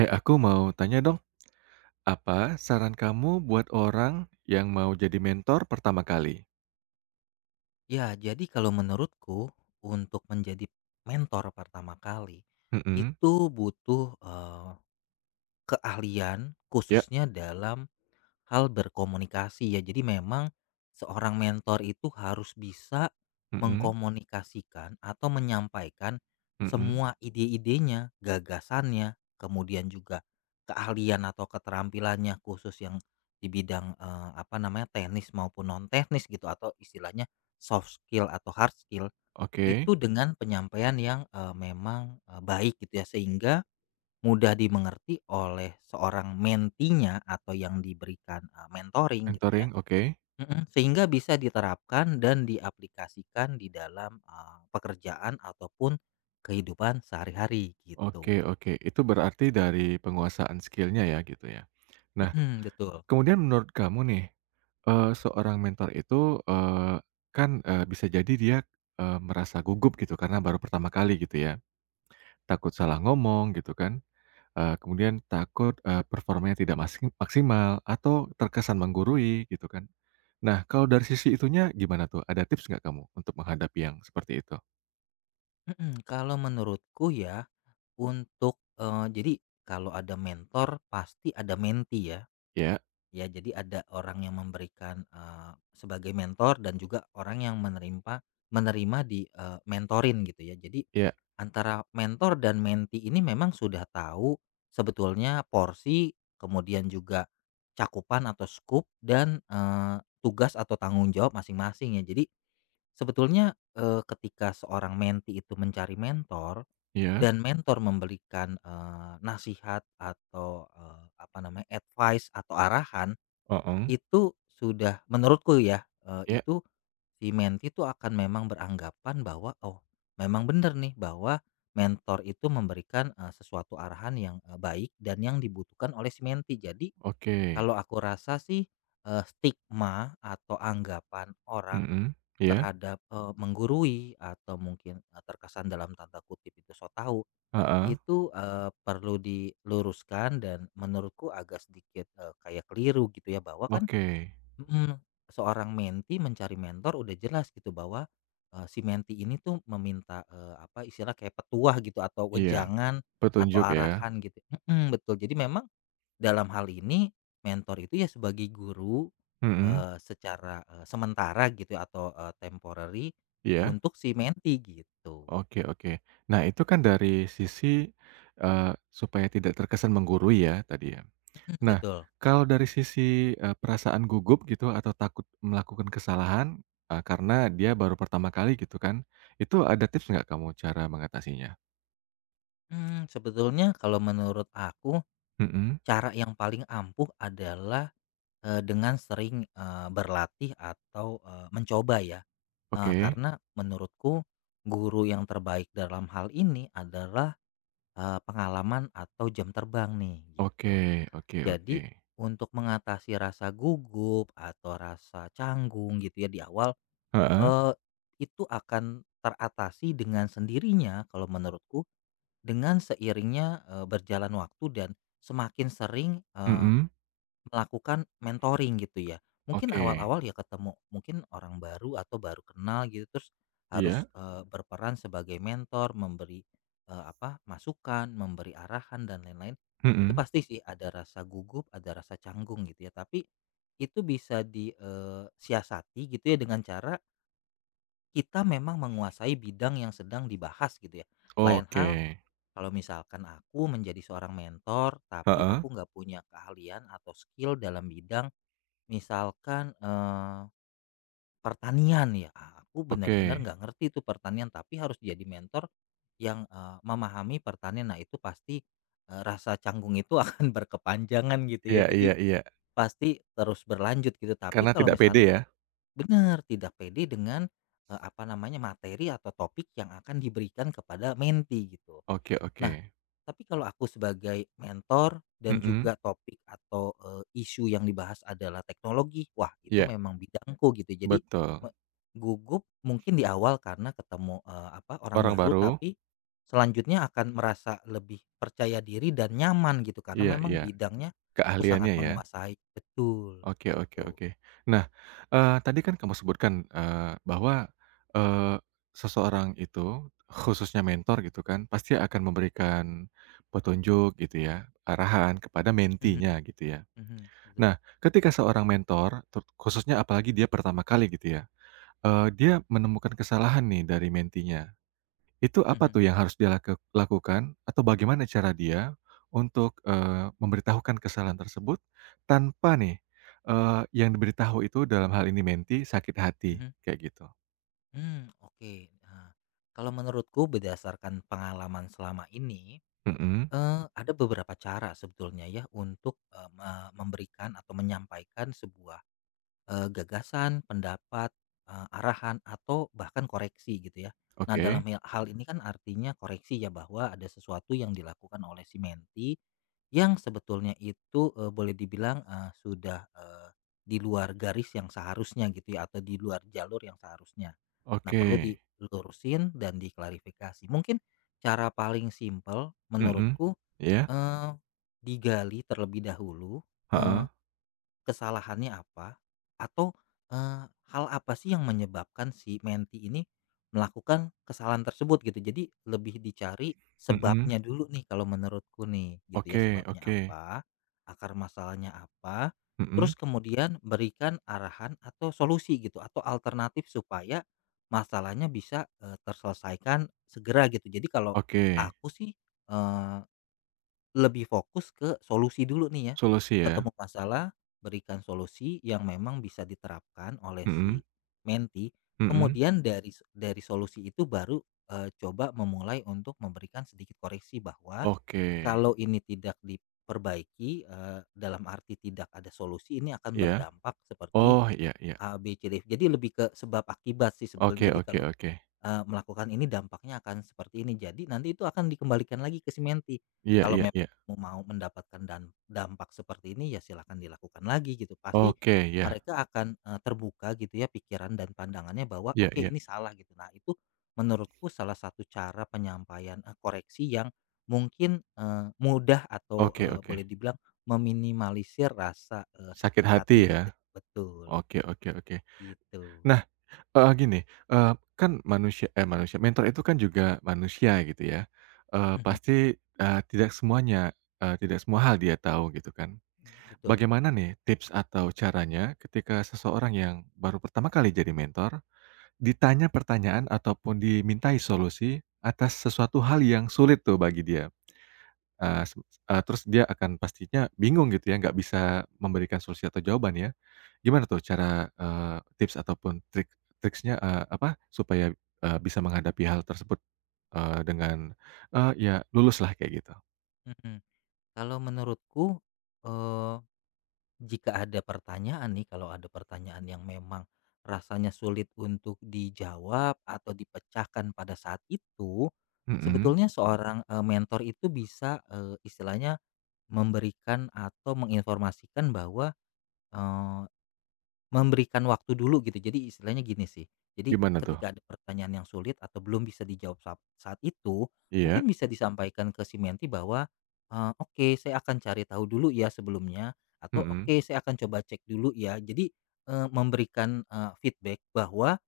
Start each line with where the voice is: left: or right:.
right: Eh, aku mau tanya dong, apa saran kamu buat orang yang mau jadi mentor pertama kali?
left: Ya, jadi kalau menurutku untuk menjadi mentor pertama kali
right: Mhm,
left: itu butuh, keahlian
right: ya,
left: khususnya dalam hal berkomunikasi ya. Jadi memang seorang mentor itu harus bisa
right: mhm,
left: mengkomunikasikan atau menyampaikan
right: mhm,
left: semua ide-idenya, gagasannya, kemudian juga keahlian atau keterampilannya khusus yang di bidang apa namanya teknis maupun non teknis gitu atau istilahnya soft skill atau hard skill
right: oke.
left: itu dengan penyampaian yang memang baik gitu ya sehingga mudah dimengerti oleh seorang mentinya atau yang diberikan, mentoring gitu ya,
right: Mentoring, oke.
left: mhm, sehingga bisa diterapkan dan diaplikasikan di dalam, pekerjaan ataupun kehidupan sehari-hari gitu.
right: Oke oke, itu berarti dari penguasaan skill-nya ya, gitu ya. Nah,
left: Mhm, betul.
right: kemudian menurut kamu nih, seorang mentor itu, kan, bisa jadi dia, merasa gugup gitu karena baru pertama kali gitu ya, takut salah ngomong gitu kan. Kemudian takut, performanya tidak maksimal atau terkesan menggurui gitu kan. Nah, kalau dari sisi itunya gimana tuh? Ada tips nggak kamu untuk menghadapi yang seperti itu?
left: Mhm, kalau menurutku ya untuk, jadi kalau ada mentor pasti ada menti ya.
right: Ya,
left: Ya, jadi ada orang yang memberikan, sebagai mentor dan juga orang yang menerima menerima di, mentorin gitu ya. Jadi
right: ya,
left: antara mentor dan menti ini memang sudah tahu sebetulnya porsi, kemudian juga cakupan atau scoop dan, tugas atau tanggung jawab masing-masing ya. Jadi sebetulnya, ketika seorang menti itu mencari mentor
right: ya,
left: dan mentor memberikan, nasihat atau, apa namanya, advice atau arahan
right: oh,
left: itu sudah menurutku ya,
right: ya,
left: itu si menti itu akan memang beranggapan bahwa, oh, memang benar nih bahwa mentor itu memberikan, sesuatu arahan yang, baik dan yang dibutuhkan oleh si menti. Jadi
right: oke,
left: kalau aku rasa sih, stigma atau anggapan orang
right: mhm, ya,
left: terhadap, menggurui atau mungkin, terkesan dalam tanda kutip itu so tau,
right: heeh,
left: itu, perlu diluruskan dan menurutku agak sedikit, kayak keliru gitu ya bahwa kan
right: oke,
left: mhm, seorang menti mencari mentor udah jelas gitu bahwa, si menti ini tuh meminta, apa istilah kayak petuah gitu atau
right: iya,
left: wejangan atau
right: petunjuk ya,
left: arahan gitu mhm, betul jadi memang dalam hal ini mentor itu ya sebagai guru,
right: mhm,
left: secara, sementara gitu ya atau, temporary
right: iya,
left: untuk si menti gitu,
right: oke oke. Nah, itu kan dari sisi, eee, supaya tidak terkesan menggurui ya tadi ya?
left: mhm,
right: Nah,
left: betul,
right: kalau dari sisi, perasaan gugup gitu atau takut melakukan kesalahan, karena dia baru pertama kali gitu kan, itu ada tips nggak kamu cara mengatasinya?
left: sebetulnya kalau menurut aku
right: Mhm,
left: cara yang paling ampuh adalah dengan sering, berlatih atau, mencoba ya,
right: oke.
left: karena menurutku guru yang terbaik dalam hal ini adalah, pengalaman atau jam terbang nih gitu.
right: Oke oke oke.
left: Jadi untuk mengatasi rasa gugup atau rasa canggung gitu ya di awal,
right: Heeh,
left: eee, itu akan teratasi dengan sendirinya kalau menurutku dengan seiringnya, berjalan waktu dan semakin sering, eh,
right: mhm,
left: melakukan mentoring gitu ya. Mungkin
right: oke.
left: awal-awal ya ketemu mungkin orang baru atau baru kenal gitu terus harus,
right: Iya,
left: berperan sebagai mentor, memberi, apa, masukan, memberi arahan dan lain-lain. Itu
right: mhm,
left: pasti sih ada rasa gugup, ada rasa canggung gitu ya, tapi itu bisa disiasati gitu ya dengan cara kita memang menguasai bidang yang sedang dibahas gitu ya. Lain
right: oke.
left: hal kalau misalkan aku menjadi seorang mentor, tapi
right: Heeh,
left: aku nggak punya keahlian atau skill dalam bidang misalkan, pertanian ya, aku benar-benar
right: oke.
left: nggak ngerti itu pertanian, tapi harus jadi mentor yang, memahami pertanian. Nah itu pasti, rasa canggung itu akan berkepanjangan gitu ya,
right: Iya iya
left: jadi
right: iya,
left: pasti terus berlanjut gitu. Tapi
right: karena
left: kalau
right: tidak pede
left: misalkan
right: ya?
left: benar tidak pede dengan, apa namanya, materi atau topik yang akan diberikan kepada menti gitu.
right: Oke oke,
left: Nah tapi kalau aku sebagai mentor dan
right: mhm,
left: juga topik atau, isu yang dibahas adalah teknologi, wah itu
right: iya,
left: memang bidangku gitu. Jadi me
right: betul.
left: gugup mungkin di awal karena ketemu, apa, orang
right: Orang
left: baru,
right: baru,
left: tapi selanjutnya akan merasa lebih percaya diri dan nyaman gitu karena
right: iya
left: memang
right: iya,
left: bidangnya aku sangat
right: keahliannya ya?
left: menguasai. Betul,
right: Oke oke
left: gitu.
right: oke. Nah, tadi kan kamu sebutkan, bahwa, eee, seseorang itu, khususnya mentor gitu kan, pasti akan memberikan petunjuk gitu ya, arahan kepada
left: Mhm
right: mentinya gitu ya.
left: mhm, betul.
right: Nah, ketika seorang mentor, khususnya apalagi dia pertama kali gitu ya, dia menemukan kesalahan nih dari mentinya. Itu apa
left: Mhm
right: tuh yang harus dia lakukan atau bagaimana cara dia untuk, memberitahukan kesalahan tersebut tanpa nih, eee, yang diberitahu itu dalam hal ini menti sakit hati,
left: mhm.
right: kayak gitu?
left: Oke. Nah, kalau menurutku berdasarkan pengalaman selama ini
right: Mhm,
left: Ada beberapa cara sebetulnya ya untuk, memberikan atau menyampaikan sebuah, gagasan, pendapat, arahan atau bahkan koreksi gitu ya. Nah
right: oke
left: dalam hal ini kan artinya koreksi ya bahwa ada sesuatu yang dilakukan oleh si menti, yang sebetulnya itu, boleh dibilang, sudah, di luar garis yang seharusnya gitu ya atau di luar jalur yang seharusnya. Nah
right: oke,
left: perlu dilurusin dan diklarifikasi. Mungkin cara paling simpel
right: mhm,
left: menurutku
right: iya,
left: Eee, digali terlebih dahulu,
right: heeh,
left: eee, kesalahannya apa atau, hal apa sih yang menyebabkan si menti ini melakukan kesalahan tersebut gitu. Jadi lebih dicari
right: mhm,
left: sebabnya dulu nih kalau menurutku nih gitu ya,
right: oke
left: sebabnya
right: oke,
left: apa, akar masalahnya apa,
right: mhm,
left: terus kemudian berikan arahan atau solusi gitu atau alternatif supaya masalahnya bisa, terselesaikan segera gitu. Jadi kalau
right: oke,
left: aku sih, eh, lebih fokus ke solusi dulu nih ya,
right: solusi ya?
left: ketemu masalah, berikan solusi yang memang bisa diterapkan oleh si
right: Mhm
left: menti,
right: mhm,
left: kemudian dari solusi itu baru, coba memulai untuk memberikan sedikit koreksi bahwa
right: oke,
left: kalau ini tidak diperbaiki, dalam arti tidak ada solusi, ini akan
right: ya
left: berdampak seperti
right: oh, iya iya,
left: A, B, C, D. Jadi lebih ke sebab akibat sih
right: oke
left: sebetulnya. Jadi
right: oke
left: kalau
right: oke,
left: Melakukan ini dampaknya akan seperti ini. Jadi nanti itu akan dikembalikan lagi ke si menti.
right: iya
left: Kalau
right: iya
left: memang
right: iya,
left: mau mendapatkan dan dampak seperti ini ya silahkan dilakukan lagi gitu. Pasti
right: oke, ya
left: mereka akan, terbuka gitu ya pikiran dan pandangannya bahwa
right: iya
left: oke
right: iya,
left: ini salah gitu. Nah itu menurutku salah satu cara penyampaian, koreksi yang mungkin, mudah atau,
right: oke oke.
left: boleh dibilang meminimalisir rasa,
right: Sakit
left: sakit
right: hati
left: hati
right: ya?
left: gitu. Betul,
right: Oke oke oke.
left: gitu.
right: Nah, gini, eee, kan manusia, mentor itu kan juga manusia gitu ya,
left: Mhm,
right: pasti, tidak semuanya, tidak semua hal dia tahu gitu kan.
left: betul,
right: Bagaimana nih tips atau caranya ketika seseorang yang baru pertama kali jadi mentor, ditanya pertanyaan ataupun dimintai solusi atas sesuatu hal yang sulit tuh bagi dia? Eee, se Terus dia akan pastinya bingung gitu ya, nggak bisa memberikan solusi atau jawaban ya? Gimana tuh cara, tips ataupun triksnya, apa, supaya, bisa menghadapi hal tersebut, dengan, ya luluslah kayak gitu?
left: mhm. Kalau menurutku, eee, jika ada pertanyaan nih, kalau ada pertanyaan yang memang rasanya sulit untuk dijawab atau dipecahkan pada saat itu,
right: Mhm,
left: sebetulnya seorang, mentor itu bisa, istilahnya memberikan atau menginformasikan bahwa, eh, memberikan waktu dulu gitu. Jadi istilahnya gini sih, jadi
right: gimana tuh?
left: ketika ada pertanyaan yang sulit atau belum bisa dijawab saat itu, mungkin
right: Iya,
left: bisa disampaikan ke si menti bahwa, "Oke, saya akan cari tahu dulu ya sebelumnya," atau,
right: mhm,
left: "Oke, saya akan coba cek dulu ya." Jadi, memberikan, feedback bahwa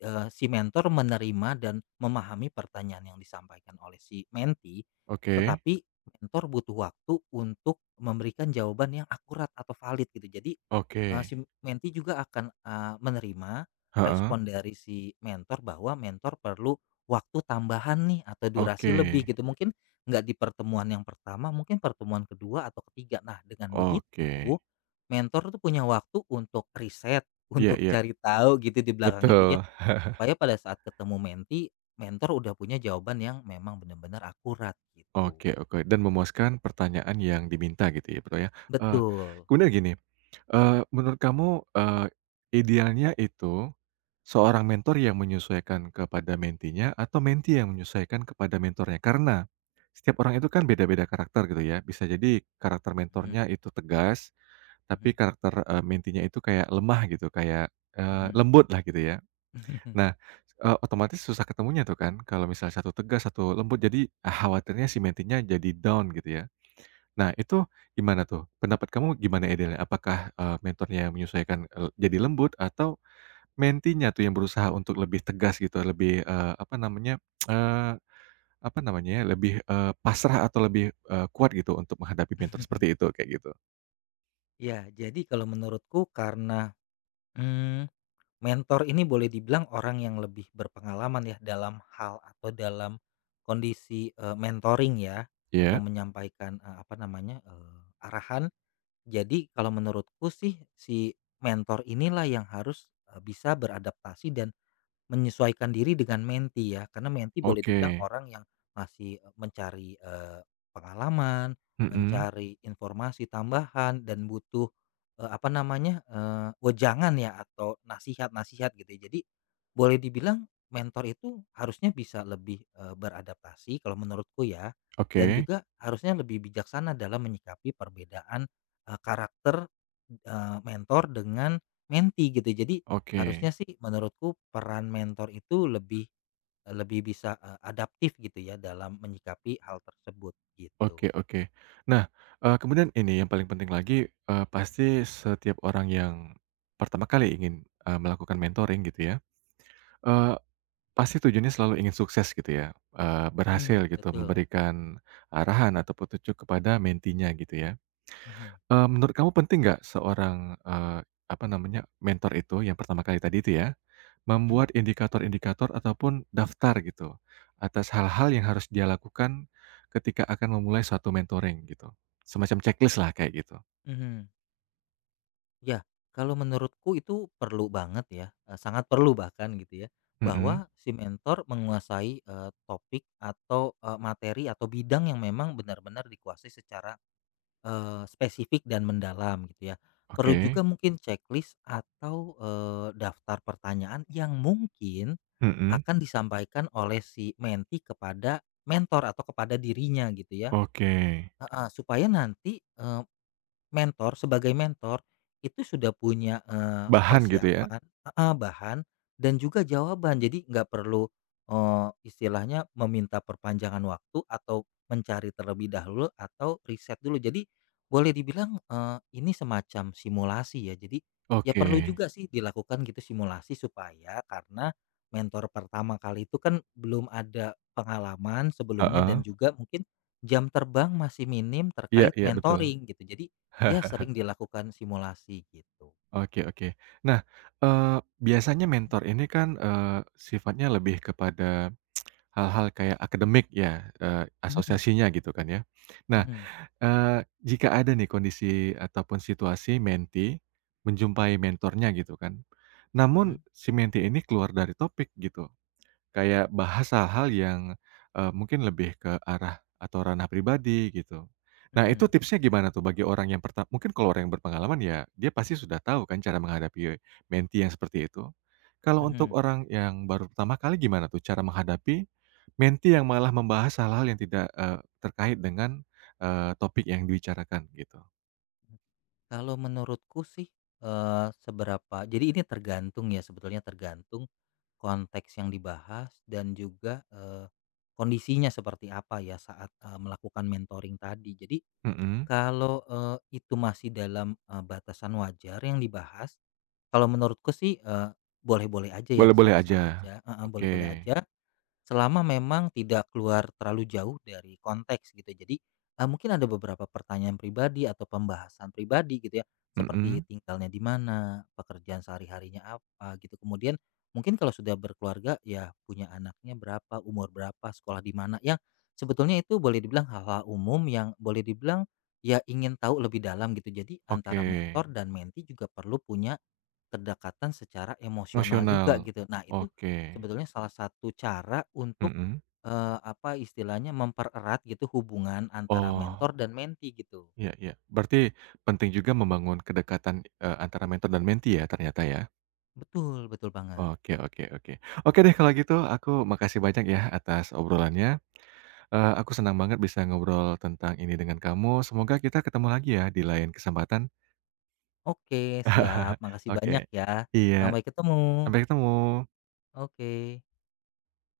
left: Si mentor menerima dan memahami pertanyaan yang disampaikan oleh si menti,
right: oke
left: tetapi mentor butuh waktu untuk memberikan jawaban yang akurat atau valid gitu. Jadi,
right: oke,
left: si menti juga akan, menerima
right: heeh,
left: respon dari si mentor bahwa mentor perlu waktu tambahan nih atau durasi
right: oke
left: lebih gitu. Mungkin nggak di pertemuan yang pertama, mungkin pertemuan kedua atau ketiga. Nah, dengan
right: oke,
left: begitu mentor tuh punya waktu untuk riset,
right: iya
left: untuk
right: iya,
left: cari tahu gitu di belakang itu ya,
right: betul.
left: supaya pada saat ketemu menti, mentor udah punya jawaban yang memang benar-benar akurat gitu.
right: Oke oke, dan memuaskan pertanyaan yang diminta gitu ya, Bro, ya. Eee,
left: Betul.
right: Kemudian gini. Menurut kamu, idealnya itu seorang mentor yang menyesuaikan kepada mentinya atau menti yang menyesuaikan kepada mentornya? Karena setiap orang itu kan beda-beda karakter gitu ya. Bisa jadi karakter
left: Mhm
right: mentornya itu tegas, tapi
left: mhm
right: karakter, mentinya itu kayak lemah gitu, kayak,
left: mhm.
right: lembut lah gitu ya. Nah, otomatis susah ketemunya tuh kan kalau misalnya satu tegas, satu lembut. Jadi khawatirnya si mentinya jadi down gitu ya. Nah, itu gimana tuh? Pendapat kamu gimana idealnya? Apakah, mentornya yang menyesuaikan, jadi lembut atau mentinya tuh yang berusaha untuk lebih tegas gitu, lebih, apa namanya, eee, apa namanya ya, lebih, pasrah atau lebih, kuat gitu untuk menghadapi mentor seperti itu, kayak gitu?
left: Ya, jadi kalau menurutku karena, mmm, mentor ini boleh dibilang orang yang lebih berpengalaman ya dalam hal atau dalam kondisi, mentoring ya atau
right: Iya,
left: menyampaikan, apa namanya, arahan. Jadi kalau menurutku sih si mentor inilah yang harus, bisa beradaptasi dan menyesuaikan diri dengan menti ya, karena menti boleh dibilang
right: oke.
left: orang yang masih, mencari, pengalaman,
right: Mhm,
left: mencari informasi tambahan dan butuh, apa namanya, wejangan ya atau nasihat-nasihat gitu ya. Jadi, boleh dibilang mentor itu harusnya bisa lebih, beradaptasi kalau menurutku ya, dan
right: oke
left: juga harusnya lebih bijaksana dalam menyikapi perbedaan, karakter, mentor dengan menti gitu ya. Jadi, harusnya
right: oke
left: sih menurutku peran mentor itu lebih lebih bisa, adaptif gitu ya dalam menyikapi hal tersebut gitu.
right: oke oke. Nah, kemudian ini yang paling penting lagi, pasti setiap orang yang pertama kali ingin, melakukan mentoring gitu ya, eee pasti tujuannya selalu ingin sukses gitu ya, berhasil
left: Mhm,
right: gitu,
left: betul.
right: memberikan arahan atau petunjuk kepada mentinya gitu ya.
left: Mhm,
right: Menurut kamu penting nggak seorang, apa namanya, mentor itu yang pertama kali tadi itu ya,
left: mhm,
right: membuat indikator-indikator ataupun daftar gitu, atas hal-hal yang harus dia lakukan ketika akan memulai suatu mentoring gitu, semacam checklist lah kayak gitu?
left: mhm. Ya, kalau menurutku itu perlu banget ya, sangat perlu bahkan gitu ya,
right: Mhm,
left: bahwa si mentor menguasai, topik atau, materi atau bidang yang memang benar-benar dikuasai secara spesifik dan mendalam gitu ya. Perlu
right: oke,
left: juga mungkin checklist atau, daftar pertanyaan yang mungkin
right: mhm,
left: akan disampaikan oleh si menti kepada mentor atau kepada dirinya gitu ya.
right: oke.
left: Heeh, supaya nanti, eh, mentor sebagai mentor itu sudah punya,
right: Bahan gitu ya?
left: persiapan heeh, bahan dan juga jawaban. Jadi nggak perlu, istilahnya meminta perpanjangan waktu atau mencari terlebih dahulu atau riset dulu. Jadi boleh dibilang, ini semacam simulasi ya. Jadi ya
right: Oke,
left: perlu juga sih dilakukan gitu simulasi supaya karena mentor pertama kali itu kan belum ada pengalaman sebelumnya dan
right: heeh,
left: juga mungkin jam terbang masih minim
right: iya
left: terkait
right: iya, betul.
left: mentoring gitu. Jadi ya sering dilakukan simulasi gitu.
right: Oke oke. Nah, biasanya mentor ini kan, sifatnya lebih kepada hal-hal kayak akademik ya,
left: Mhm
right: asosiasinya gitu kan ya. Nah,
left: mhm
right: jika ada nih kondisi ataupun situasi menjumpai mentornya gitu kan, namun
left: mhm
right: si menti ini keluar dari topik gitu. Kayak bahas hal-hal yang, mungkin lebih ke arah atau ranah pribadi gitu. Nah itu
left: mhm
right: tipsnya gimana tuh bagi orang yang pertama? Mungkin kalau orang yang berpengalaman ya dia pasti sudah tahu kan cara menghadapi menti yang seperti itu. Kalau
left: mhm.
right: untuk orang yang baru pertama kali gimana tuh cara menghadapi menti yang malah membahas hal-hal yang tidak, terkait dengan, topik yang dibicarakan gitu?
left: Kalau menurutku sih, eee, seberapa jadi ini tergantung ya sebetulnya tergantung konteks yang dibahas dan juga, kondisinya seperti apa ya saat, melakukan mentoring tadi. Jadi
right: Mhm,
left: kalau, itu masih dalam, batasan wajar yang dibahas, kalau menurutku sih, boleh-boleh aja ya,
right: boleh-boleh
left: sah-sah
right: aja.
left: aja heeh,
right: Oke,
left: boleh-boleh aja selama memang tidak keluar terlalu jauh dari konteks gitu. Jadi, mungkin ada beberapa pertanyaan pribadi atau pembahasan pribadi gitu ya, seperti
right: mhm,
left: tinggalnya di mana, pekerjaan sehari-harinya apa gitu. Kemudian mungkin kalau sudah berkeluarga ya punya anaknya berapa, umur berapa, sekolah di mana, yang sebetulnya itu boleh dibilang hal-hal umum yang boleh dibilang ya ingin tahu lebih dalam gitu. Jadi
right: oke,
left: antara mentor dan menti juga perlu punya kedekatan secara emosional juga
right: emosional,
left: gitu. Nah itu
right: oke,
left: sebetulnya salah satu cara untuk,
right: mhm.
left: apa istilahnya mempererat gitu hubungan antara
right: Oh,
left: mentor dan menti gitu.
right: iya iya. Berarti penting juga membangun kedekatan, antara mentor dan mentee ya ternyata ya?
left: Betul betul banget.
right: Oke oke oke. Oke deh kalau gitu aku makasih banyak ya atas obrolannya, aku senang banget bisa ngobrol tentang ini dengan kamu, semoga kita ketemu lagi ya di lain kesempatan.
left: Oke siap, makasih
right: Oke.
left: banyak ya.
right: Iya,
left: Sampai ketemu.
right: sampai ketemu.
left: Oke.